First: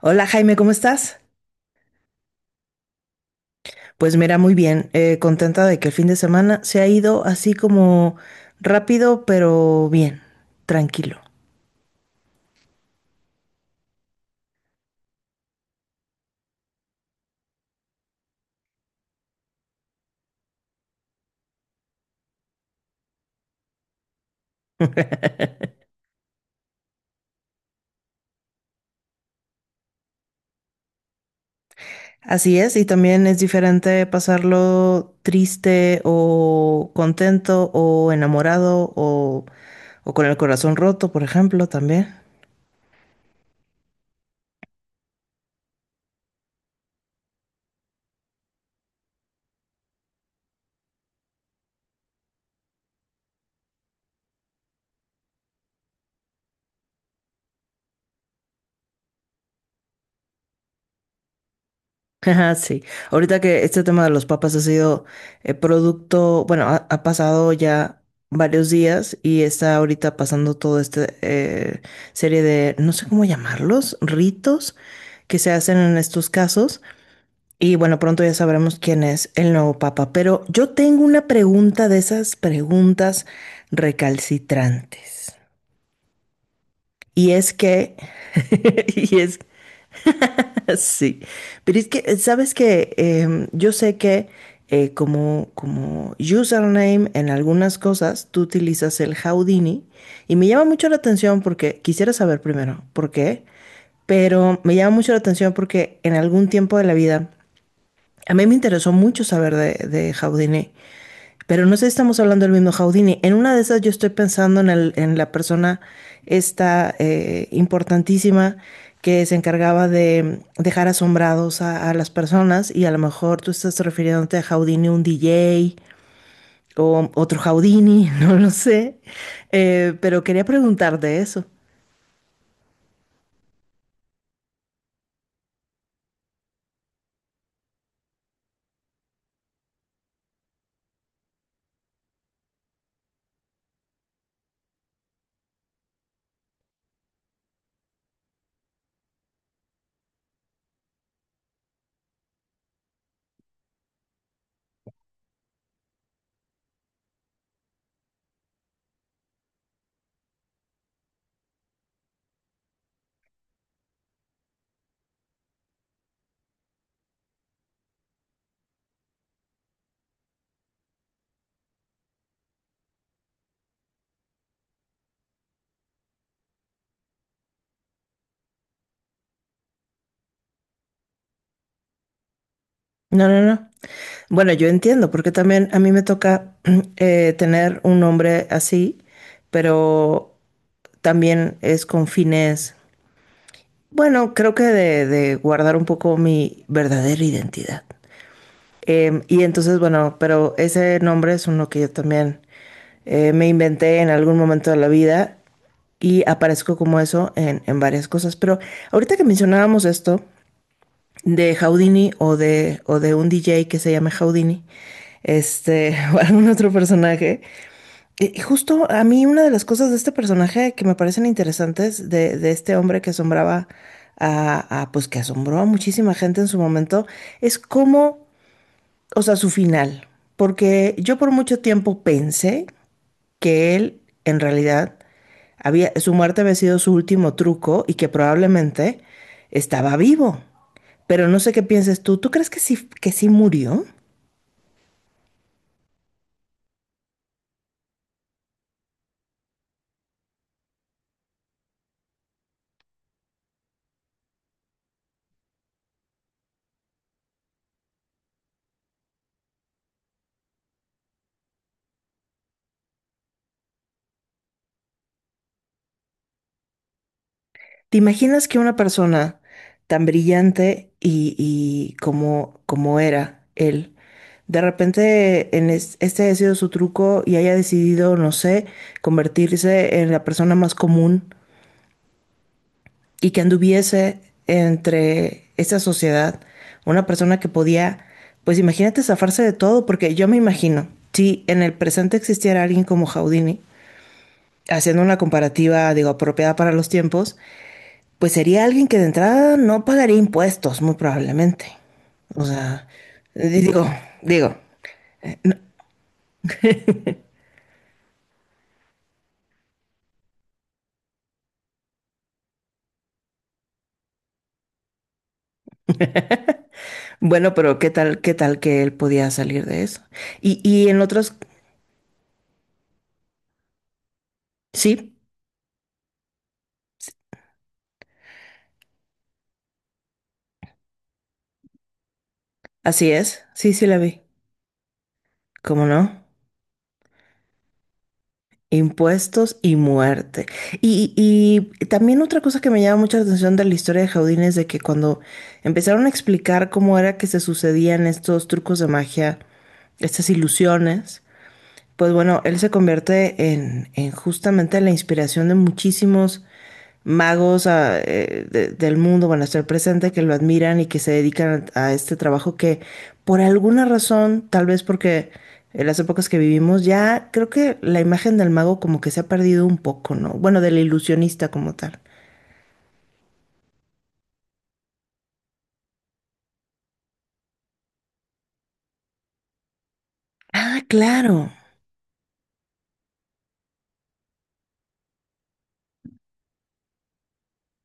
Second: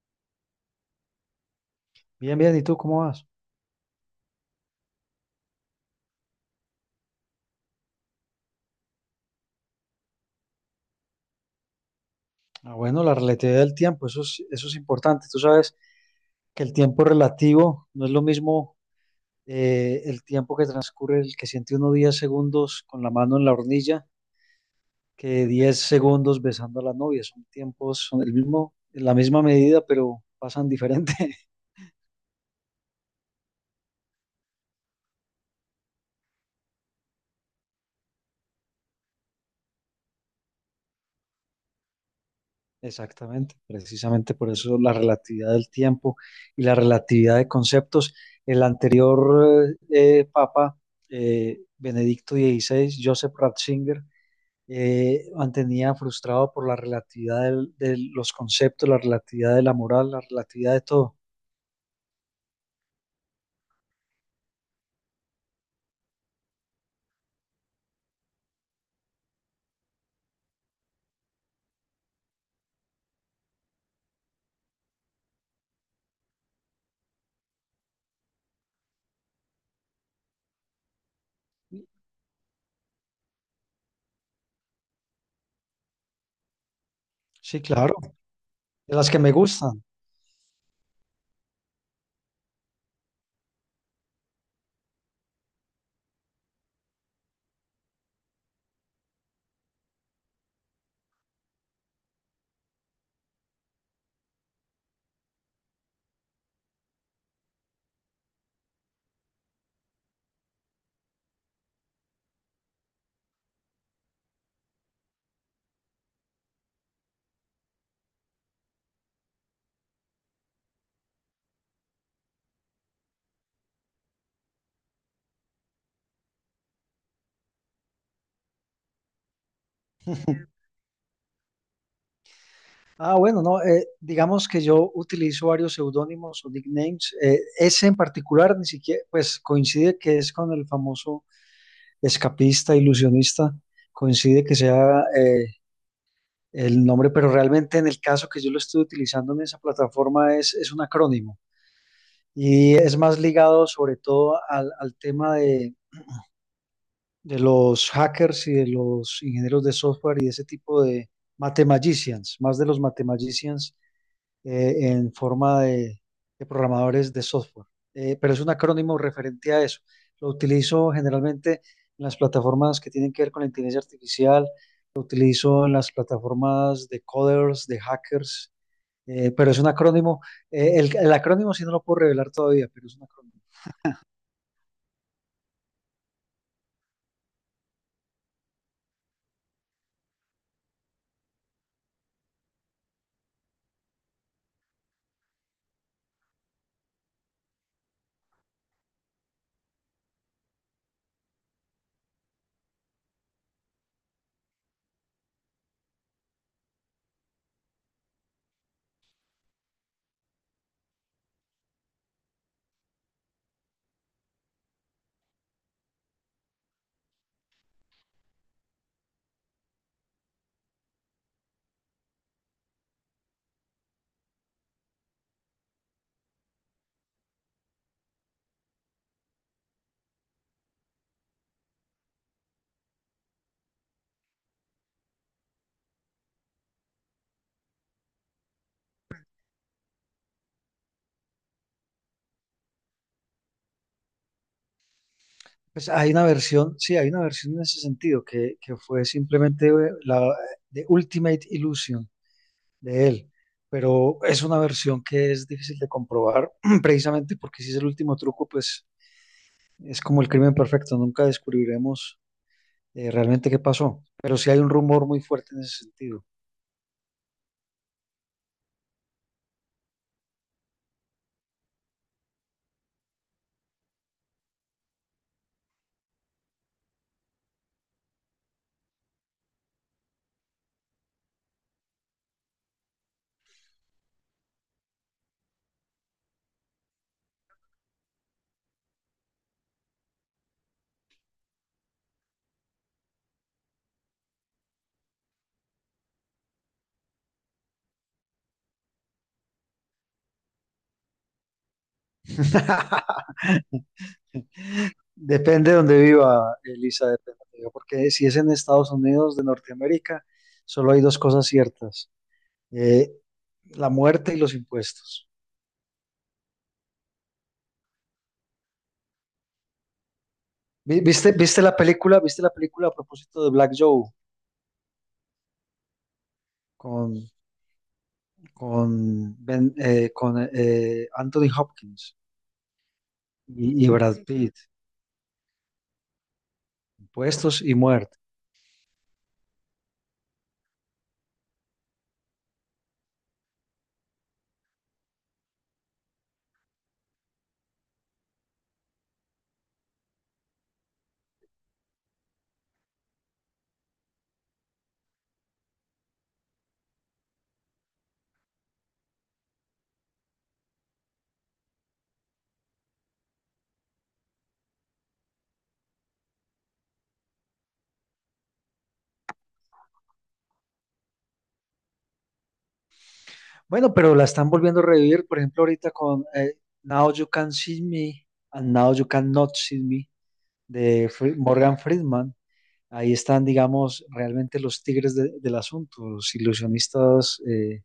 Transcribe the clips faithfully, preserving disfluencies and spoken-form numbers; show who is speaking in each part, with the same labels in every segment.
Speaker 1: Hola Jaime, ¿cómo estás?
Speaker 2: Bien, bien, ¿y tú cómo vas?
Speaker 1: Pues mira, muy bien, eh, contenta de que el fin de semana se ha ido así como rápido, pero bien, tranquilo.
Speaker 2: Ah, bueno, la relatividad del tiempo, eso es, eso es importante. Tú sabes que el tiempo relativo no es lo mismo eh, el tiempo que transcurre, el que siente uno diez segundos con la mano en la hornilla, que diez segundos besando a la novia. Son tiempos, son el mismo, la misma medida, pero pasan diferente.
Speaker 1: Así es, y también es diferente pasarlo triste o contento o enamorado o, o con el corazón roto, por ejemplo, también.
Speaker 2: Exactamente, precisamente por eso la relatividad del tiempo y la relatividad de conceptos. El anterior eh, eh, papa, eh, Benedicto dieciséis, Joseph Ratzinger, eh, mantenía frustrado por la relatividad del- de los conceptos, la relatividad de la moral, la relatividad de todo.
Speaker 1: Ajá, sí, ahorita que este tema de los papas ha sido eh, producto, bueno, ha, ha pasado ya varios días y está ahorita pasando toda esta serie de, no sé cómo llamarlos, ritos que se hacen en estos casos. Y bueno, pronto ya sabremos quién es el nuevo papa. Pero yo tengo una pregunta de esas preguntas recalcitrantes. Y es
Speaker 2: Sí, claro,
Speaker 1: que,
Speaker 2: de las que
Speaker 1: y
Speaker 2: me
Speaker 1: es
Speaker 2: gustan.
Speaker 1: sí, pero es que, ¿sabes que yo sé que eh, como, como username en algunas cosas tú utilizas el Houdini y me llama mucho la atención porque quisiera saber primero por qué, pero me llama mucho la atención porque en algún tiempo de la vida a mí me interesó mucho saber de, de Houdini, pero no sé si estamos hablando del mismo Houdini? En una de esas yo estoy pensando en, el- en la persona esta eh, importantísima que se encargaba de dejar asombrados a, a las personas, y a lo mejor tú estás refiriéndote a Houdini, un D J o otro Houdini, no lo sé. Eh, pero quería preguntarte eso.
Speaker 2: Ah, bueno, no, eh, digamos que yo utilizo varios seudónimos o nicknames. Eh, ese en particular ni siquiera, pues coincide que es con el famoso escapista, ilusionista, coincide que sea eh, el nombre, pero realmente en el caso que yo lo estoy utilizando en esa plataforma es, es un acrónimo y es más ligado sobre todo al, al tema de, de los hackers y de los ingenieros de software y de ese tipo de mathemagicians, más de los mathemagicians eh, en forma de, de programadores de software. Eh, pero es un acrónimo referente a eso. Lo utilizo generalmente en las plataformas que tienen que ver con la inteligencia artificial, lo utilizo en las plataformas de coders, de hackers, eh, pero es un acrónimo. Eh, el, el acrónimo sí no lo puedo revelar todavía, pero es un
Speaker 1: No, no,
Speaker 2: acrónimo.
Speaker 1: no. Bueno, yo entiendo, porque también a mí me toca eh, tener un nombre así, pero también es con fines. Bueno, creo que de, de guardar un poco mi verdadera identidad. Em, y entonces, bueno, pero ese nombre es uno que yo también, eh, me inventé en algún momento de la vida y aparezco como eso en, en varias cosas. Pero ahorita que mencionábamos esto de Houdini o de, o de un D J que se llame Houdini, este, o algún otro personaje, y y justo a mí una de las cosas de este personaje que me parecen interesantes de, de este hombre que asombraba a, a, pues que asombró a muchísima gente en su momento, es cómo, o sea, su final. Porque yo por mucho tiempo pensé que él, en realidad, había, su muerte había sido su último truco y que probablemente estaba vivo. Pero no sé qué pienses tú. ¿Tú crees que sí, que sí murió?
Speaker 2: Pues hay una versión, sí, hay una versión en ese sentido que, que fue simplemente eh, la de Ultimate Illusion de él, pero es una versión que es difícil de comprobar precisamente porque si es el último truco, pues es como el crimen perfecto, nunca descubriremos eh, realmente qué pasó, pero sí hay un rumor muy fuerte en ese sentido.
Speaker 1: ¿Te imaginas que una persona tan brillante y, y como, como era él, de repente en es- este haya sido su truco y haya decidido, no sé, convertirse en la persona más común y que anduviese entre esta sociedad, una persona que podía, pues imagínate zafarse de todo? Porque yo me imagino, si en el presente existiera alguien como Houdini, haciendo una comparativa, digo, apropiada para los tiempos, pues sería alguien que de entrada no pagaría impuestos, muy probablemente. O sea, di- digo, digo,
Speaker 2: Depende de donde viva, Elisa, depende donde viva, porque si es en Estados Unidos de Norteamérica, solo hay dos cosas ciertas, eh, la muerte y los impuestos.
Speaker 1: bueno, pero qué tal, qué tal que él podía salir de eso. Y, y en
Speaker 2: Vi- ¿Viste,
Speaker 1: otros,
Speaker 2: ¿Viste la película? ¿Viste la película a propósito de Black Joe
Speaker 1: sí,
Speaker 2: con con, Ben- eh, con eh, Anthony Hopkins
Speaker 1: así es, sí,
Speaker 2: y,
Speaker 1: sí
Speaker 2: y
Speaker 1: la vi.
Speaker 2: Brad Pitt,
Speaker 1: ¿Cómo no?
Speaker 2: Puestos y Muerte.
Speaker 1: Impuestos y muerte. Y, y y también otra cosa que me llama mucha atención de la historia de Jaudine es de que cuando empezaron a explicar cómo era que se sucedían estos trucos de magia, estas ilusiones, pues bueno, él se convierte en, en justamente la inspiración de muchísimos magos, ah, eh, de- del mundo, bueno, hasta el presente, que lo admiran y que se dedican a, a este trabajo que por alguna razón, tal vez porque en las épocas que vivimos, ya creo que la imagen del mago como que se ha perdido un poco, ¿no? Bueno, del ilusionista como tal.
Speaker 2: Bueno, pero la están volviendo a revivir, por ejemplo, ahorita con eh, Now You Can See Me and Now You Can Not See Me
Speaker 1: Ah,
Speaker 2: de Fri-
Speaker 1: claro.
Speaker 2: Morgan Friedman. Ahí están, digamos, realmente los tigres de- del asunto, los ilusionistas, eh,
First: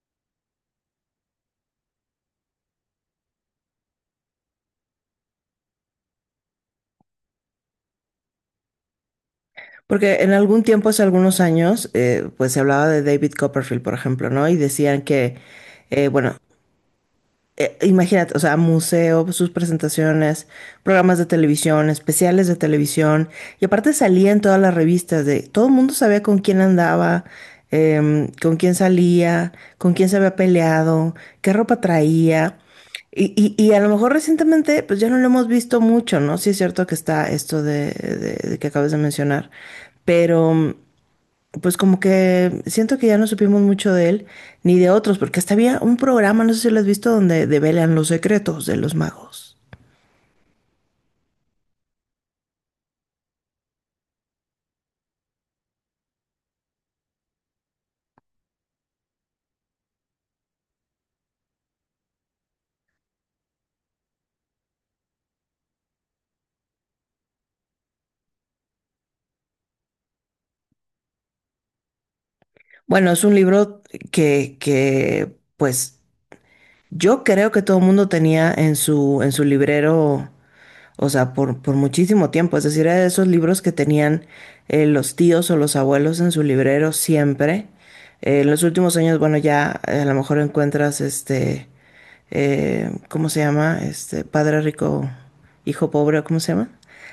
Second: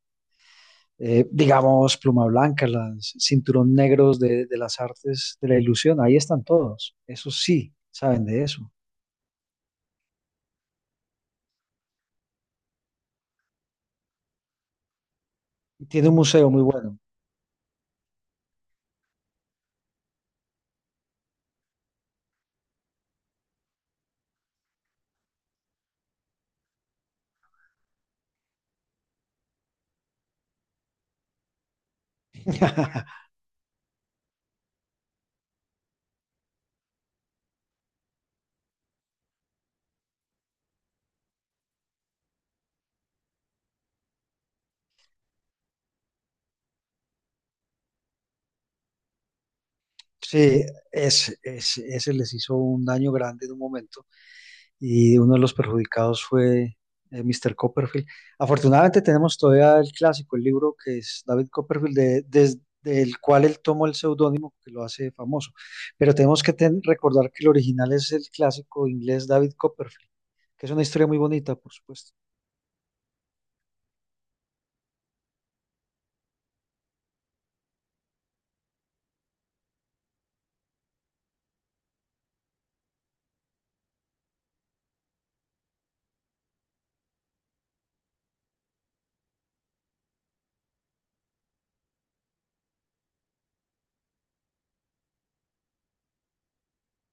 Speaker 2: eh, digamos, pluma blanca, los cinturón negros de, de las artes de la ilusión. Ahí están todos. Eso sí, saben de eso.
Speaker 1: Porque en algún tiempo, hace algunos años, eh, pues se hablaba de David Copperfield, por ejemplo, ¿no? Y decían que,
Speaker 2: Y
Speaker 1: eh,
Speaker 2: tiene un
Speaker 1: bueno,
Speaker 2: museo muy bueno.
Speaker 1: eh, imagínate, o sea, museo, sus presentaciones, programas de televisión, especiales de televisión, y aparte salía en todas las revistas de, todo el mundo sabía con quién andaba, em, con quién salía, con quién se había peleado, qué ropa traía. Y, y- y a lo mejor recientemente, pues ya no lo hemos visto mucho, ¿no? Sí es cierto que está esto de, de- de que acabas de mencionar, pero pues como que siento que ya no supimos mucho de él ni de otros, porque hasta había un programa, no sé si lo has visto, donde develan los secretos de los magos.
Speaker 2: Sí, es, es- ese les hizo un daño grande en un momento y uno de los perjudicados fue eh, mister Copperfield. Afortunadamente tenemos todavía el clásico, el libro que es David Copperfield, de- desde el cual él tomó el seudónimo que lo hace famoso. Pero tenemos que ten- recordar que el original es el clásico inglés David Copperfield, que es una historia muy bonita, por supuesto.
Speaker 1: Bueno, es un libro que, que pues yo creo que todo el mundo tenía en su, en su librero, o sea, por, por muchísimo tiempo. Es decir, era de esos libros que tenían eh, los tíos o los abuelos en su librero siempre. Eh, en los últimos años, bueno, ya eh, a lo mejor encuentras este, eh, ¿cómo se llama? Este, Padre Rico, Hijo Pobre, ¿cómo se llama?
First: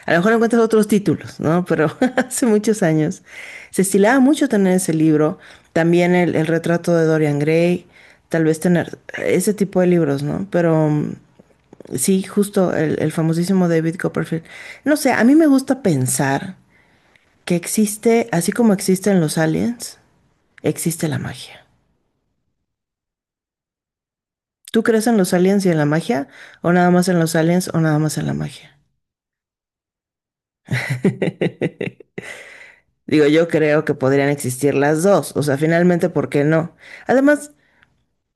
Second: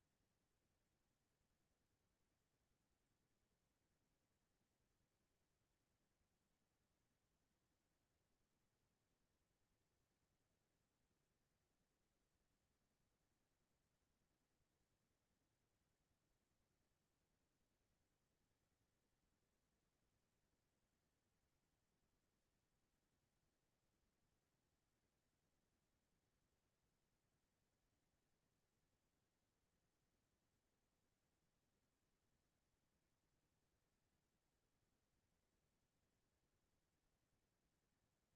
Speaker 1: A lo mejor encuentras otros títulos, ¿no? Pero hace muchos años se estilaba mucho tener ese libro, también el, el retrato de Dorian Gray, tal vez tener ese tipo de libros, ¿no? Pero mm, sí, justo el, el famosísimo David Copperfield. No sé, a mí me gusta pensar que existe, así como existen los aliens, existe la magia. ¿Tú crees en los aliens y en la magia? ¿O nada más en los aliens o nada más en la magia? Digo, yo creo que podrían existir las dos, o sea, finalmente, ¿por qué no? Además,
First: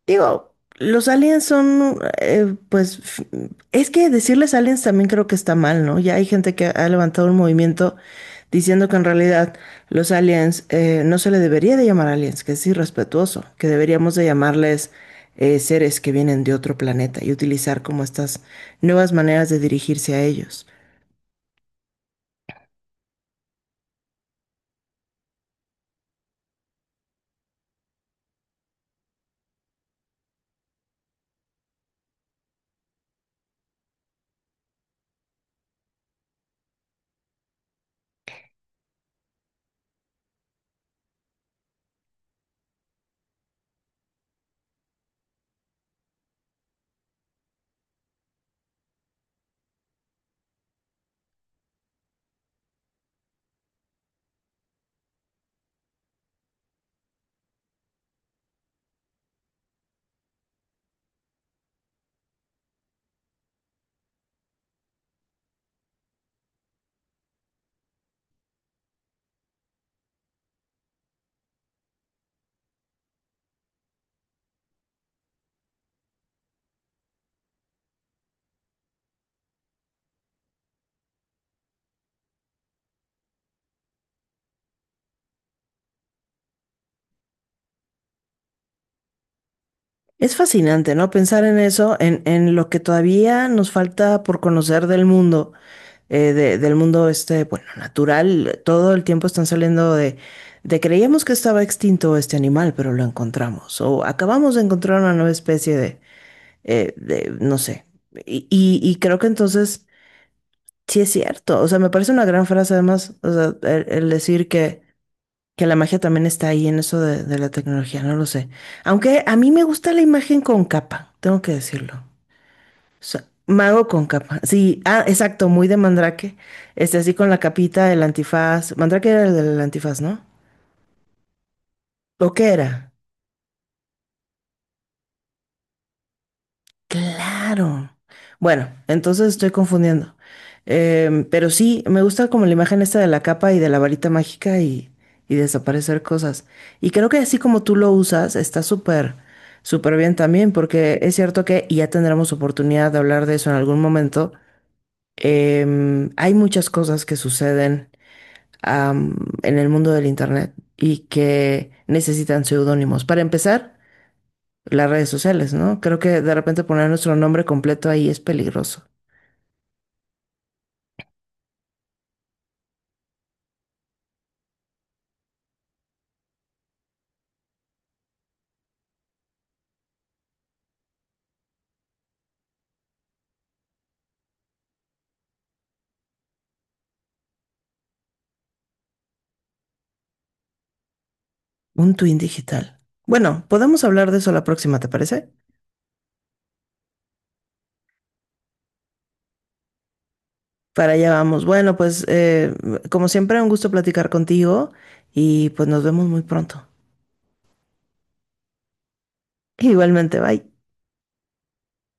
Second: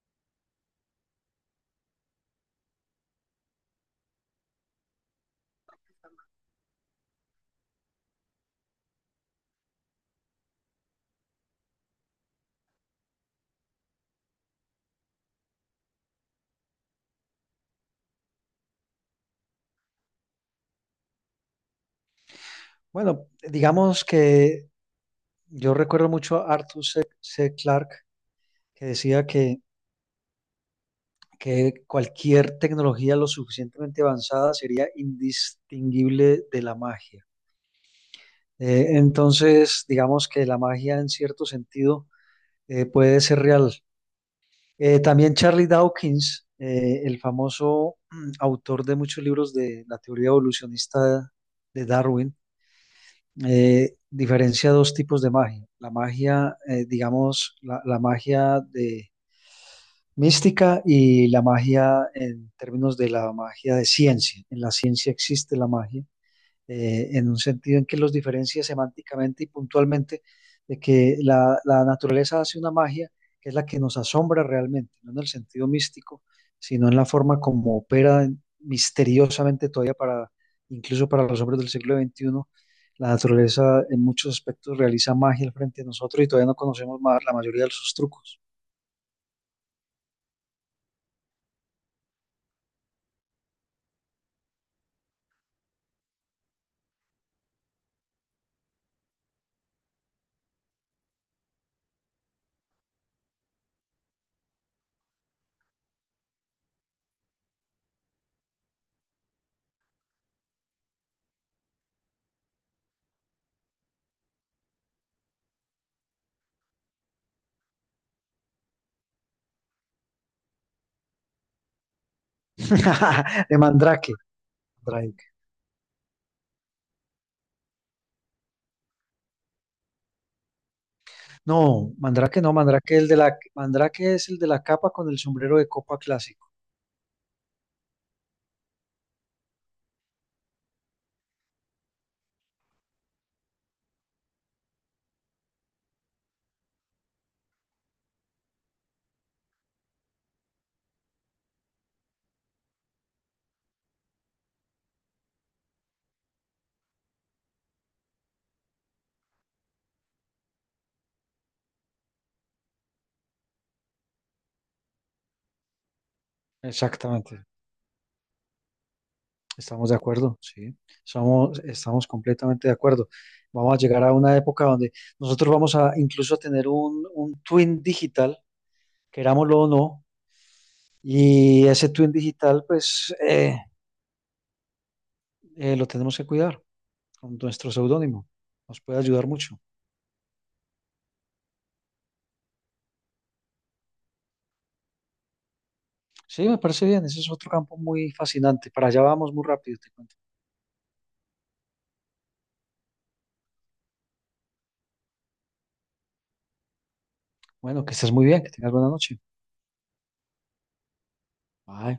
Speaker 1: digo, los aliens son, eh, pues, f- es que decirles aliens también creo que está mal, ¿no? Ya hay gente que ha levantado un movimiento diciendo que en realidad los aliens eh, no se le debería de llamar aliens, que es irrespetuoso, que deberíamos de llamarles eh, seres que vienen de otro planeta y utilizar como estas nuevas maneras de dirigirse a ellos.
Speaker 2: Bueno, digamos que yo recuerdo mucho a Arthur C. C. Clarke, que decía que que cualquier tecnología lo suficientemente avanzada sería indistinguible de la magia. Eh, entonces, digamos que la magia en cierto sentido eh, puede ser real. Eh, también Charlie Dawkins, eh, el famoso mm, autor de muchos libros de la teoría evolucionista de Darwin, eh, diferencia dos tipos de magia. La magia, eh, digamos, la, la magia de mística y la magia en términos de la magia de ciencia. En la ciencia existe la magia, eh, en un sentido en que los diferencia semánticamente y puntualmente de que la, la naturaleza hace una magia que es la que nos asombra realmente, no en el sentido místico, sino en la forma como opera en- misteriosamente todavía para, incluso para los hombres del siglo veintiuno. La naturaleza en muchos aspectos realiza magia al frente de nosotros y todavía no conocemos más la mayoría de sus trucos.
Speaker 1: Es fascinante, ¿no?, pensar en eso, en, en lo que todavía nos falta por conocer del mundo, eh, de- del mundo este, bueno, natural. Todo el tiempo están saliendo de, de creíamos que estaba extinto este animal, pero lo encontramos. O acabamos de encontrar una nueva especie de, eh, de no sé. Y, y, y creo que entonces sí es cierto. O sea, me parece una gran frase además, o sea, el, el decir que que la magia también está ahí en eso de, de la tecnología, no lo sé. Aunque a mí me gusta la imagen con capa, tengo que decirlo. O sea,
Speaker 2: De
Speaker 1: mago con
Speaker 2: mandrake.
Speaker 1: capa. Sí, ah,
Speaker 2: Mandrake.
Speaker 1: exacto, muy de Mandrake. Este, así con la capita, el antifaz. Mandrake era el del antifaz, ¿no?
Speaker 2: No,
Speaker 1: ¿O
Speaker 2: Mandrake
Speaker 1: qué
Speaker 2: no,
Speaker 1: era?
Speaker 2: Mandrake, el de la, Mandrake es el de la capa con el sombrero de copa clásico.
Speaker 1: Claro. Bueno, entonces estoy confundiendo. Em, pero sí, me gusta como la imagen esta de la capa y de la varita mágica y, y desaparecer cosas. Y creo que así como tú lo usas, está súper, súper bien también, porque es cierto que, y ya tendremos oportunidad de hablar de eso en algún momento, em, hay muchas cosas que suceden, am, en el mundo del internet y que necesitan seudónimos. Para empezar, las redes sociales, ¿no? Creo que de repente poner nuestro
Speaker 2: Exactamente,
Speaker 1: nombre completo ahí es peligroso.
Speaker 2: estamos de acuerdo, sí, somos, estamos completamente de acuerdo. Vamos a llegar a una época donde nosotros vamos a incluso a tener un, un twin digital, querámoslo o no, y ese twin digital, pues eh, eh, lo tenemos que cuidar con nuestro seudónimo. Nos puede ayudar mucho.
Speaker 1: Un twin digital. Bueno, podemos hablar de eso la próxima, ¿te parece?
Speaker 2: Sí, me parece bien, ese es otro campo muy fascinante. Para allá vamos muy rápido, te cuento.
Speaker 1: Para allá vamos. Bueno, pues eh, como siempre, un gusto platicar contigo y pues nos vemos muy pronto.
Speaker 2: Bueno, que estés muy bien, que tengas buena noche.
Speaker 1: Igualmente, bye.
Speaker 2: Ah,